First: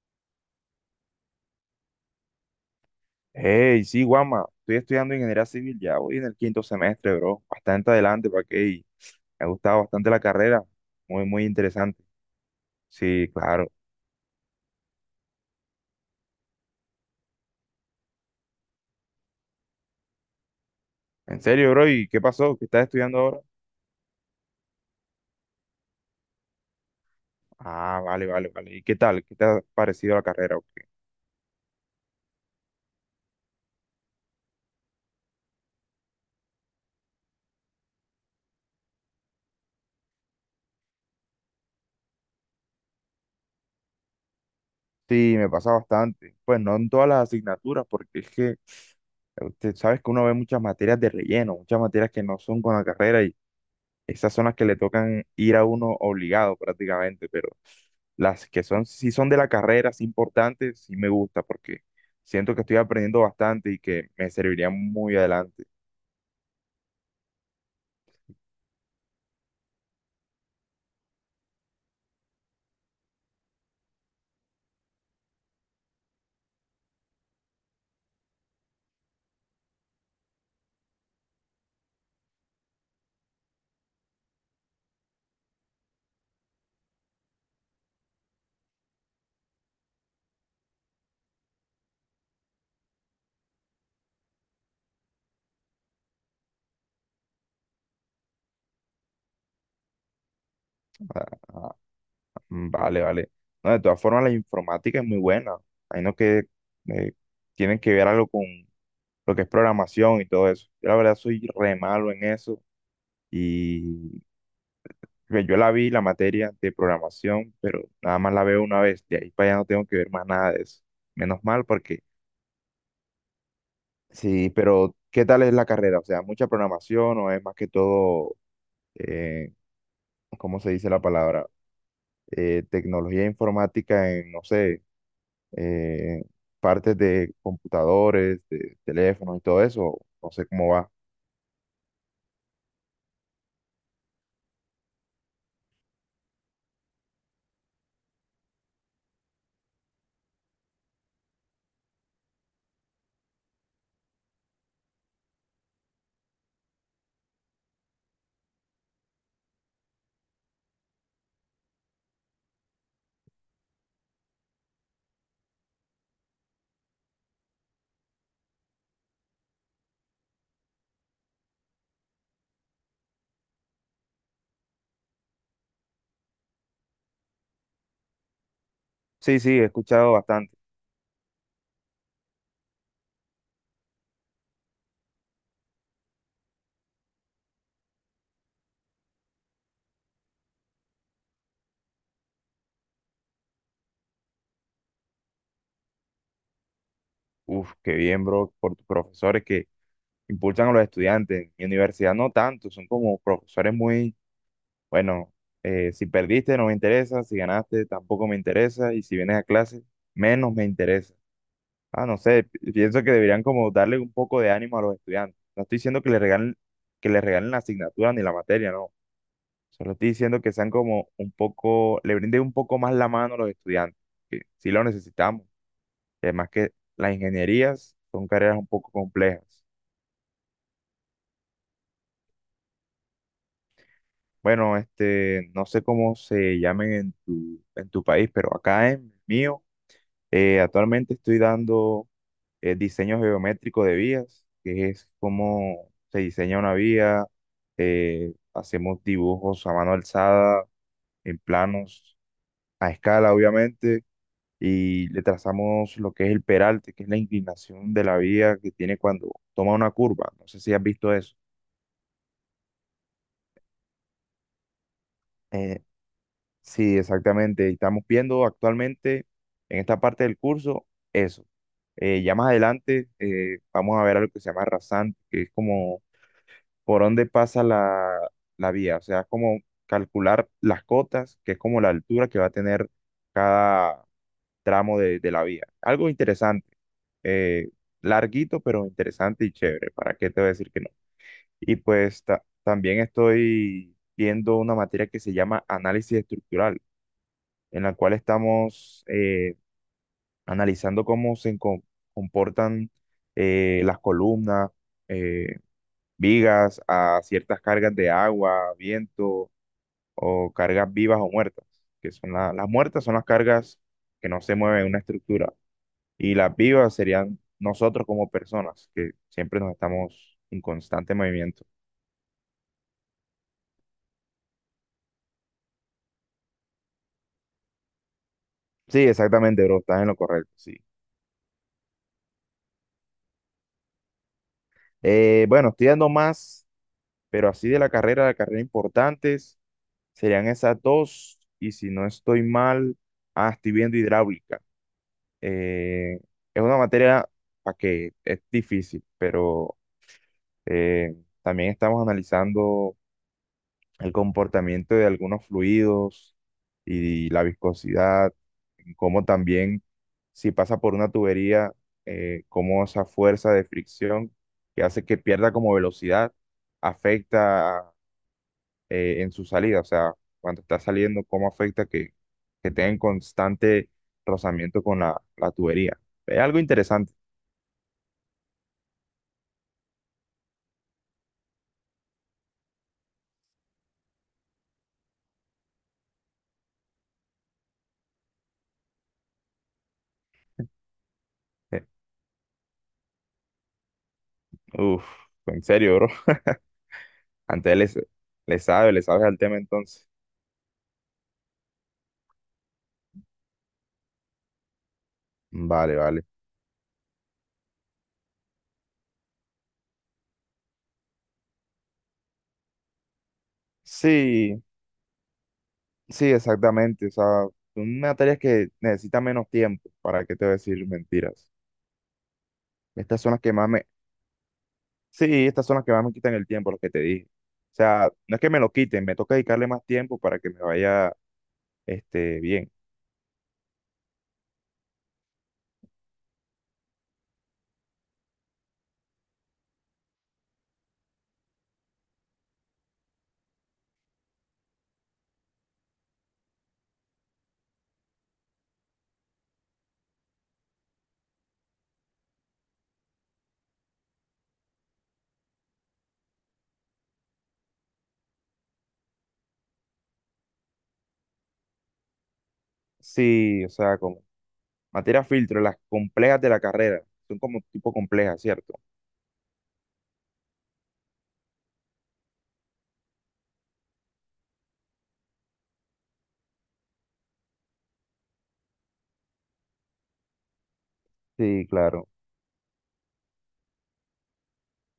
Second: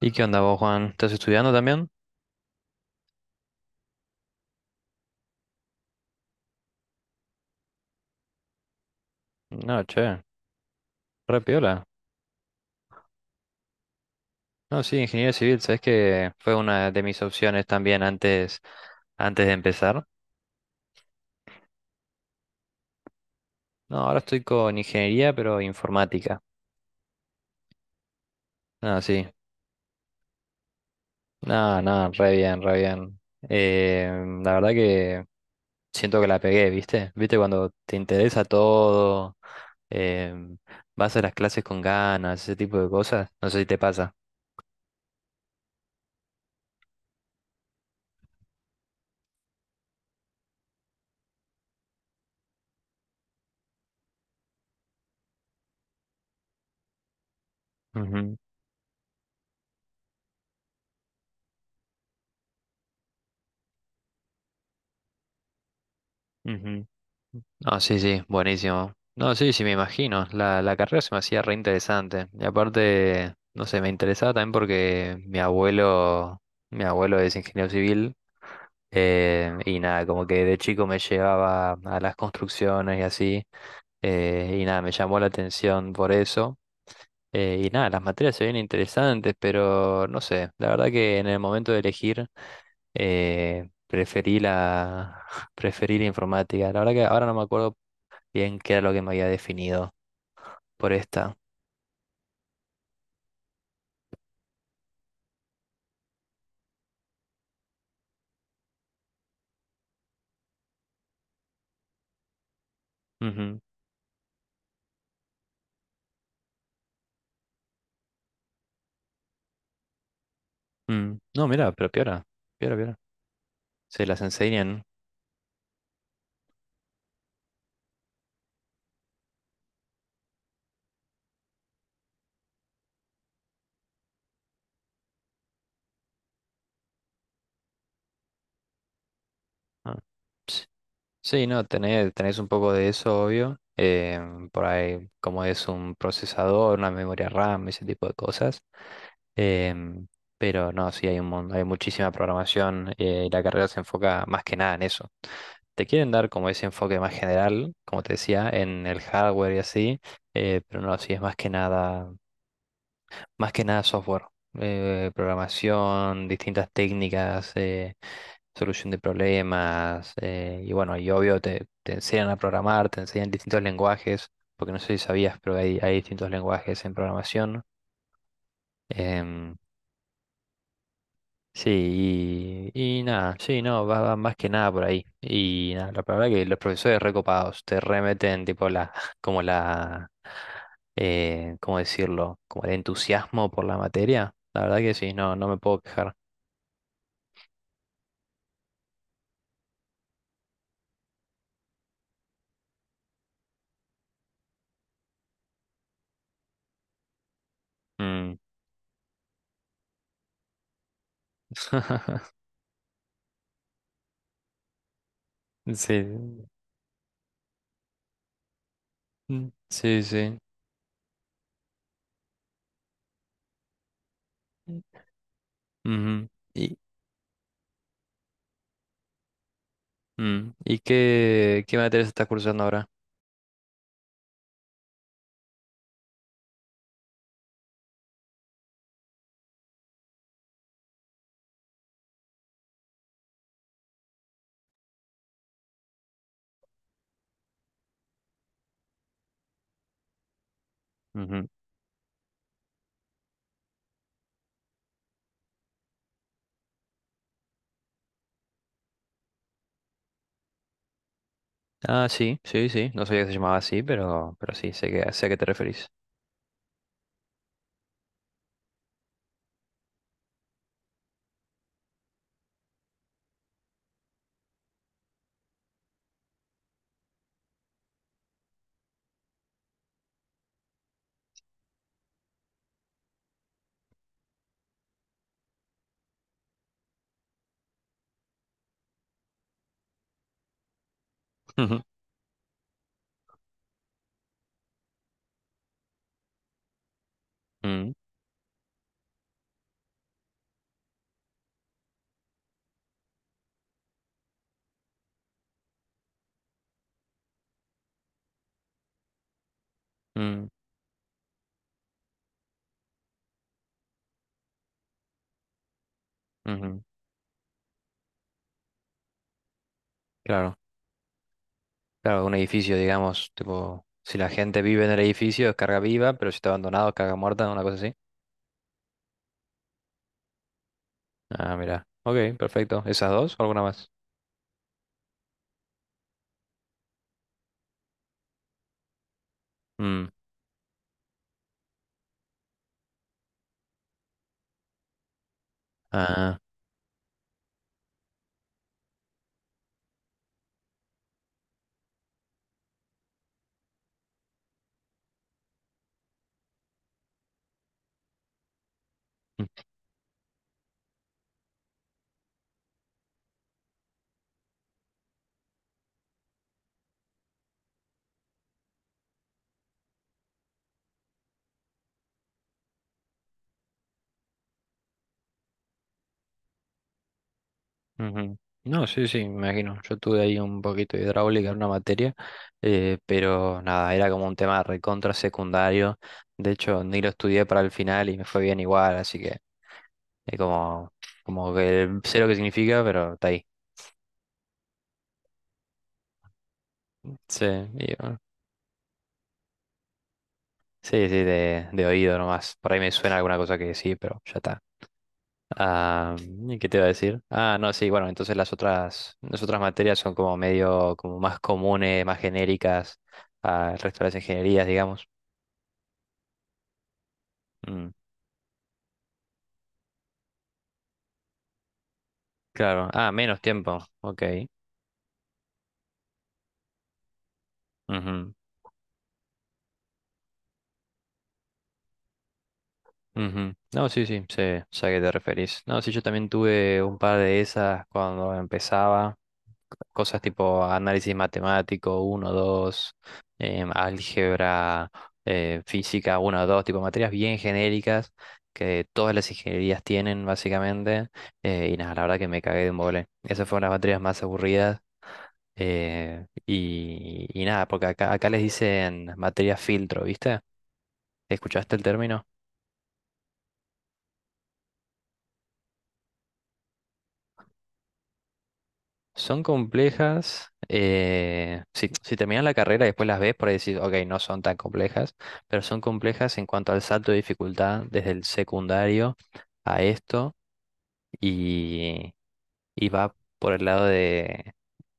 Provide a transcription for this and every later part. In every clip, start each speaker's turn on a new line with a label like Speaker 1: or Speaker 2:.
Speaker 1: ¿Y qué onda vos, Juan? ¿Estás estudiando también?
Speaker 2: Hey, sí, Guama, estoy estudiando ingeniería civil, ya voy en el quinto semestre, bro. Bastante adelante, para que me ha gustado
Speaker 1: No,
Speaker 2: bastante la
Speaker 1: che,
Speaker 2: carrera, muy,
Speaker 1: re
Speaker 2: muy
Speaker 1: piola.
Speaker 2: interesante. Sí, claro.
Speaker 1: No, sí, ingeniería civil, sabes que fue una de mis opciones también antes, antes de empezar.
Speaker 2: En serio, bro, ¿y qué pasó? ¿Qué estás estudiando ahora?
Speaker 1: No, ahora estoy con ingeniería, pero informática.
Speaker 2: Ah, vale, vale, vale. ¿Y qué
Speaker 1: No,
Speaker 2: tal?
Speaker 1: sí.
Speaker 2: ¿Qué te ha parecido la carrera? O qué?
Speaker 1: No, no, re bien, re bien. Eh, la verdad que siento que la pegué, ¿viste? ¿Viste cuando te interesa todo? em, Vas a las clases con ganas, ese tipo de cosas. No sé si te pasa.
Speaker 2: Sí, me pasa bastante. Pues no en todas las asignaturas, porque es que usted sabes que uno ve muchas materias de relleno, muchas materias que no son con la carrera y esas son las que le tocan ir a uno obligado prácticamente, pero las que son, si son de la carrera, sí importantes, sí me gusta porque siento que estoy aprendiendo bastante y que me serviría muy adelante.
Speaker 1: Ujú. No, sí, sí, buenísimo. No, sí, sí, me imagino. La carrera se me hacía re interesante. Y aparte, no sé, me interesaba también porque mi abuelo es ingeniero civil. Y nada, como que de chico me llevaba a las construcciones y así. Y nada, me llamó la atención por eso. Y nada, las materias se ven interesantes, pero no sé, la verdad que en el momento de elegir eh, preferí la, preferí la informática. La verdad que ahora no me acuerdo bien qué era lo que me había definido por esta.
Speaker 2: Mm, vale, vale. No, de todas formas, la informática es muy buena. Hay no que eh, tienen que ver algo con lo que es programación y todo eso. Yo la verdad soy re malo en eso
Speaker 1: Ujú,
Speaker 2: y pues, yo la vi, la materia de programación, pero nada más la veo una vez. De ahí para allá no tengo que ver más nada de eso.
Speaker 1: mm.
Speaker 2: Menos
Speaker 1: No,
Speaker 2: mal
Speaker 1: mira, pero
Speaker 2: porque...
Speaker 1: piora, piora, piora. Se las
Speaker 2: Sí,
Speaker 1: enseñan.
Speaker 2: pero ¿qué tal es la carrera? O sea, ¿mucha programación o es más que todo, eh, ¿cómo se dice la palabra? Tecnología informática en, no sé, eh, partes de computadores, de teléfonos y todo
Speaker 1: Ah,
Speaker 2: eso. No sé
Speaker 1: ps.
Speaker 2: cómo va.
Speaker 1: Sí, no, tenés un poco de eso, obvio. Por ahí, como es un procesador, una memoria RAM, ese tipo de cosas. em, pero no, sí, hay muchísima programación y la carrera se enfoca más que nada en eso. Te quieren dar como ese enfoque más general, como te decía, en el hardware y así, pero no, sí es más que nada software, programación, distintas técnicas, solución de problemas, y bueno, y obvio te enseñan a programar, te enseñan distintos lenguajes, porque no sé si sabías, pero hay distintos lenguajes en programación.
Speaker 2: Sí, sí,
Speaker 1: em,
Speaker 2: he escuchado bastante.
Speaker 1: Sí, y nada, sí, no, va más que nada por ahí. Y nada, la verdad que los profesores recopados te remeten, tipo, como la, ¿cómo decirlo? Como el entusiasmo por la materia. La verdad que sí, no, no me puedo quejar.
Speaker 2: Uf, qué bien, bro, por tus profesores que impulsan a los estudiantes. Mi universidad no tanto, son como profesores muy, bueno, si perdiste no me interesa, si ganaste tampoco me
Speaker 1: Mm.
Speaker 2: interesa y si vienes a clase menos me interesa. Ah, no sé, pienso que deberían como darle un poco de ánimo a los estudiantes. No estoy diciendo
Speaker 1: Sí,
Speaker 2: que les regalen la asignatura ni la materia, no.
Speaker 1: mm,
Speaker 2: Solo
Speaker 1: sí,
Speaker 2: estoy
Speaker 1: sí.
Speaker 2: diciendo que sean como un poco, le brinden un poco más la mano a los estudiantes, que sí lo necesitamos. Y
Speaker 1: Ujú.
Speaker 2: además que las ingenierías son carreras un poco complejas.
Speaker 1: ¿Y qué, qué materias estás cursando ahora?
Speaker 2: Bueno, este, no sé cómo se llamen en tu país, pero acá en el mío, actualmente estoy dando diseño geométrico de vías, que es cómo se diseña una vía, hacemos dibujos a mano alzada, en
Speaker 1: Ujú.
Speaker 2: planos, a escala obviamente, y le trazamos lo que es el peralte, que es la inclinación de la vía que tiene cuando toma una curva. No sé si has visto eso.
Speaker 1: Ah, sí, sí, sí. No sabía que se llamaba así, pero sí, sé a qué te
Speaker 2: Eh,
Speaker 1: referís.
Speaker 2: Sí, exactamente. Estamos viendo actualmente en esta parte del curso eso. Ya más adelante vamos a ver algo que se llama rasante, que es como por dónde pasa la vía, o sea, como calcular las cotas, que es como la altura que va a tener cada tramo de la vía. Algo interesante, eh, larguito, pero interesante y chévere, ¿para qué te voy a decir que no? Y
Speaker 1: Ujú.
Speaker 2: pues también estoy viendo una materia que se llama análisis estructural, en
Speaker 1: Mm,
Speaker 2: la cual estamos analizando cómo se comportan las columnas, eh, vigas a ciertas cargas de agua, viento
Speaker 1: mm,
Speaker 2: o cargas vivas o muertas, que son las muertas son las cargas que no se mueven en una estructura y las
Speaker 1: ujú.
Speaker 2: vivas serían nosotros como personas, que siempre nos estamos
Speaker 1: Claro,
Speaker 2: en constante movimiento.
Speaker 1: claro, un edificio, digamos, tipo, si la gente vive en el edificio es carga viva, pero si está abandonado es carga muerta, una cosa así.
Speaker 2: Sí, exactamente, bro, estás en lo correcto, sí.
Speaker 1: Ah, mira. Ok, perfecto. ¿Esas dos o alguna más?
Speaker 2: Bueno, estoy dando más, pero así de la carrera importantes
Speaker 1: Mm,
Speaker 2: serían esas dos y si no estoy mal, ah, estoy viendo hidráulica. Eh,
Speaker 1: Ah.
Speaker 2: es una materia para que es difícil, pero eh, también estamos analizando el comportamiento de algunos fluidos y la viscosidad, como también si pasa por una tubería, cómo esa fuerza de fricción que hace que pierda como velocidad afecta en su salida, o sea, cuando está saliendo, cómo afecta que, tenga en constante rozamiento con la tubería. Es algo interesante.
Speaker 1: Mm, ujú. No, sí, sí, me imagino. Yo tuve ahí un poquito de hidráulica en una materia, pero nada, era como un tema recontra secundario. De hecho, ni lo estudié para el final y me fue bien igual, así que es como, como
Speaker 2: Eh,
Speaker 1: que sé lo que significa, pero está ahí.
Speaker 2: Uf, en serio, bro.
Speaker 1: Sí, y
Speaker 2: Antes le,
Speaker 1: bueno,
Speaker 2: le sabe, le sabes al tema entonces.
Speaker 1: sí, sí, de oído nomás. Por ahí me suena alguna cosa que sí, pero ya está.
Speaker 2: Vale,
Speaker 1: Ah,
Speaker 2: vale.
Speaker 1: ¿y ¿qué te iba a decir? Ah, no, sí, bueno, entonces las otras materias son como medio, como más comunes, más genéricas al resto de las
Speaker 2: Sí,
Speaker 1: ingenierías, digamos.
Speaker 2: sí, exactamente. O sea,
Speaker 1: Mm,
Speaker 2: son materias que necesitan menos tiempo. ¿Para qué te voy a decir mentiras?
Speaker 1: claro. Ah,
Speaker 2: Estas son
Speaker 1: menos
Speaker 2: las que más
Speaker 1: tiempo.
Speaker 2: me...
Speaker 1: Ok.
Speaker 2: Sí, estas son las que más me quitan el tiempo, las que te dije. O sea,
Speaker 1: Ujú,
Speaker 2: no es que me lo quiten, me toca dedicarle más tiempo para que me vaya, este, bien.
Speaker 1: ujú. No, sí, sí, sé a qué te referís. No, sí, yo también tuve un par de esas cuando empezaba. Cosas tipo análisis matemático uno 2 álgebra, física uno 2 tipo materias bien genéricas que todas las ingenierías tienen básicamente. Y nada, la verdad que me cagué de mole. Esas fueron las materias más aburridas. Y nada, porque acá les dicen materia filtro, ¿viste? ¿Escuchaste el término?
Speaker 2: Sí, o sea, como materias filtro, las complejas de la carrera. Son como tipo complejas, ¿cierto?
Speaker 1: Son complejas. Si terminas la carrera y después las ves, por ahí decís, ok, no son tan complejas, pero son complejas en cuanto al salto de dificultad desde el secundario a esto
Speaker 2: Sí, claro.
Speaker 1: y, y va por el lado de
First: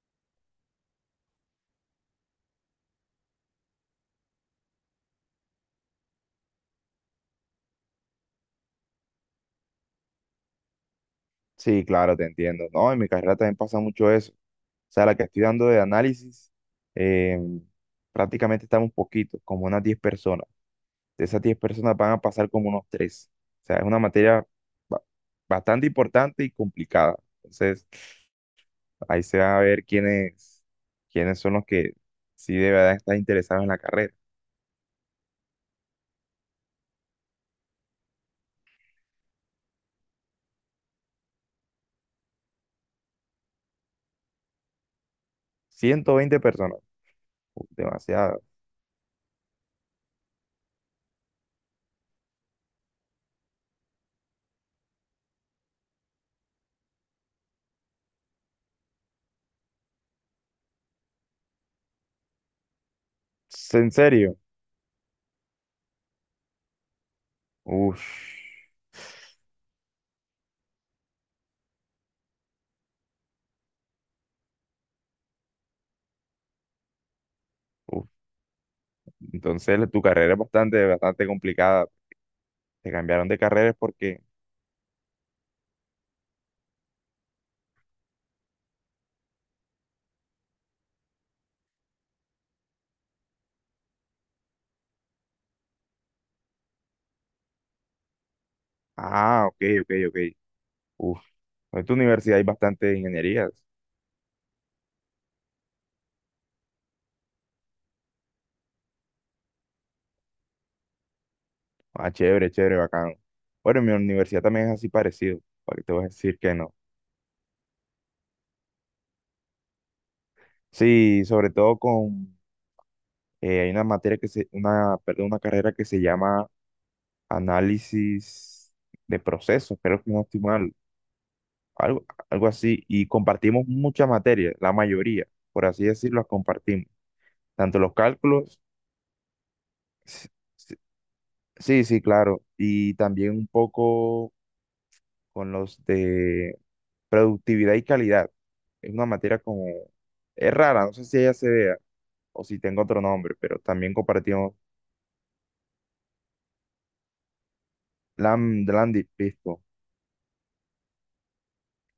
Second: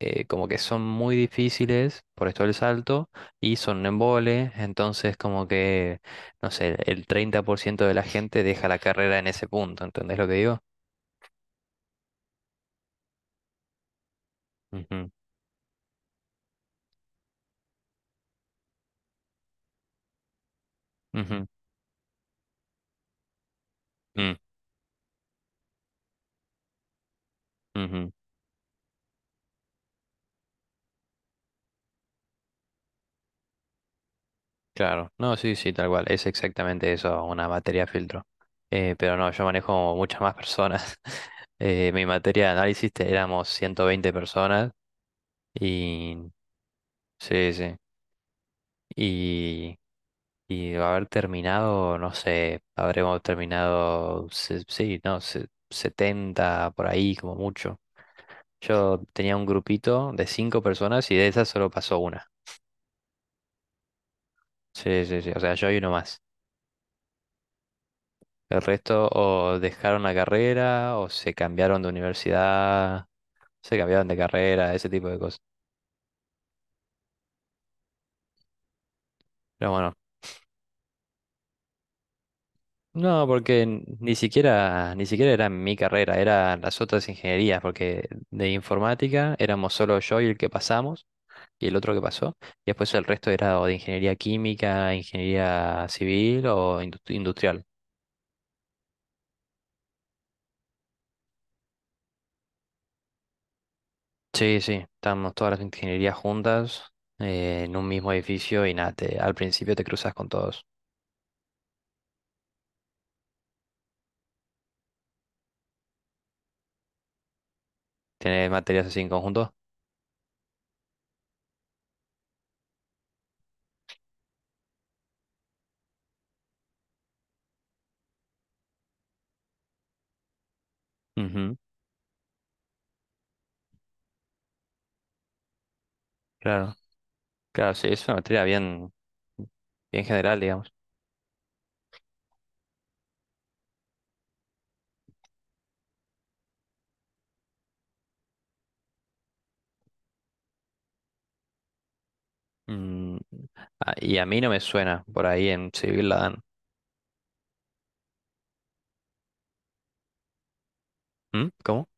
Speaker 1: como que son muy difíciles por esto del salto y son un embole, entonces como que, no sé, el 30% de la gente deja la carrera en ese punto, ¿entendés lo que digo?
Speaker 2: Sí, claro, te entiendo. No, en mi carrera también pasa mucho eso. O sea,
Speaker 1: Ujú,
Speaker 2: la que estoy dando de análisis, em, prácticamente estamos poquitos, como unas 10 personas. De esas
Speaker 1: ujú,
Speaker 2: 10 personas van a pasar como unos tres. O sea, es una
Speaker 1: mm,
Speaker 2: materia ba- bastante importante y complicada. Entonces,
Speaker 1: ujú.
Speaker 2: ahí se va a ver quiénes son los que sí de verdad están interesados en la carrera.
Speaker 1: Claro, no, sí, sí, tal cual, es exactamente eso, una materia filtro. Pero no, yo manejo muchas más personas. Mi materia de éramos 120 personas
Speaker 2: Ciento
Speaker 1: y
Speaker 2: veinte personas,
Speaker 1: sí,
Speaker 2: uf,
Speaker 1: sí.
Speaker 2: demasiado.
Speaker 1: Y, y de haber terminado, no sé, habremos terminado, sí, no, 70 por ahí como mucho. Yo tenía un grupito de 5 personas y de esas solo pasó una.
Speaker 2: En serio,
Speaker 1: Sí, sí, sí, o sea, yo y uno más.
Speaker 2: uf,
Speaker 1: El resto o dejaron la carrera o se cambiaron de universidad, se cambiaron de carrera, ese tipo de cosas.
Speaker 2: uf.
Speaker 1: Pero
Speaker 2: Entonces,
Speaker 1: bueno,
Speaker 2: tu carrera es bastante, bastante complicada. Te
Speaker 1: no,
Speaker 2: cambiaron de
Speaker 1: porque
Speaker 2: carreras
Speaker 1: ni
Speaker 2: porque,
Speaker 1: siquiera, ni siquiera era mi carrera, eran las otras ingenierías, porque de informática éramos solo yo y el que pasamos y el otro que pasó. Y después el resto era o de ingeniería química, ingeniería civil o industrial.
Speaker 2: ah, ok, ok, ok. Uf, en tu universidad hay bastantes ingenierías.
Speaker 1: Sí, sí, estábamos todas las ingenierías juntas en un mismo edificio y nada, al principio te cruzas con todos.
Speaker 2: Ah, chévere, chévere, bacano. Bueno, en mi universidad también es así parecido, para que te voy a decir que no.
Speaker 1: Tiene materias así en conjunto.
Speaker 2: Sí, sobre todo con, hay una materia que se, una, perdón, una carrera que se llama análisis de procesos, creo que no estoy mal,
Speaker 1: Ujú,
Speaker 2: algo, algo así, y compartimos muchas materias, la mayoría, por así decirlo, las
Speaker 1: claro,
Speaker 2: compartimos,
Speaker 1: claro,
Speaker 2: tanto
Speaker 1: sí,
Speaker 2: los
Speaker 1: es una materia
Speaker 2: cálculos,
Speaker 1: bien, bien
Speaker 2: s-
Speaker 1: general, digamos.
Speaker 2: s- sí, sí, claro, y también un poco con los de Productividad y calidad. Es una materia como... Es rara, no sé si ella se vea o si tengo otro
Speaker 1: Mm,
Speaker 2: nombre, pero también
Speaker 1: y a mí no
Speaker 2: compartimos...
Speaker 1: me suena, por ahí en civil la dan.
Speaker 2: Lam, Landy, listo.
Speaker 1: ¿Mm? ¿Cómo?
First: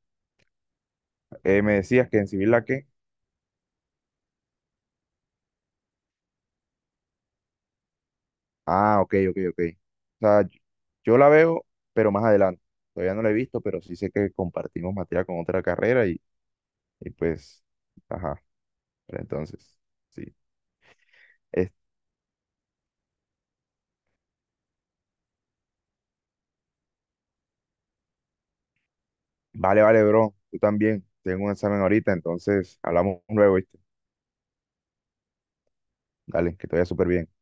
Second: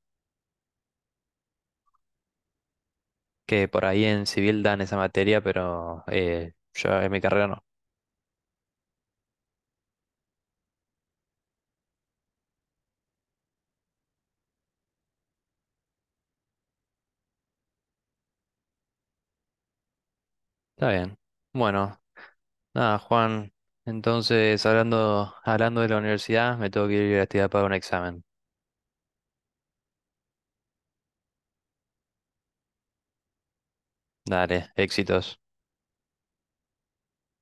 Speaker 2: Me decías que en civil la que...
Speaker 1: Que por ahí en civil dan esa materia, pero yo en mi carrera no.
Speaker 2: Ah, ok, ok, ok. O sea, yo la veo, pero más adelante. Todavía no la he visto, pero sí sé que compartimos materia con otra carrera y pues... Ajá, pero entonces, sí.
Speaker 1: Está bien.
Speaker 2: Es-
Speaker 1: Bueno, nada, Juan. Entonces, hablando, hablando de la universidad, me tengo que ir a estudiar para un examen.
Speaker 2: vale, vale, bro. Tú también. Tengo un examen ahorita, entonces hablamos luego, ¿viste?
Speaker 1: Dale, éxitos.
Speaker 2: Dale, que te vaya súper bien.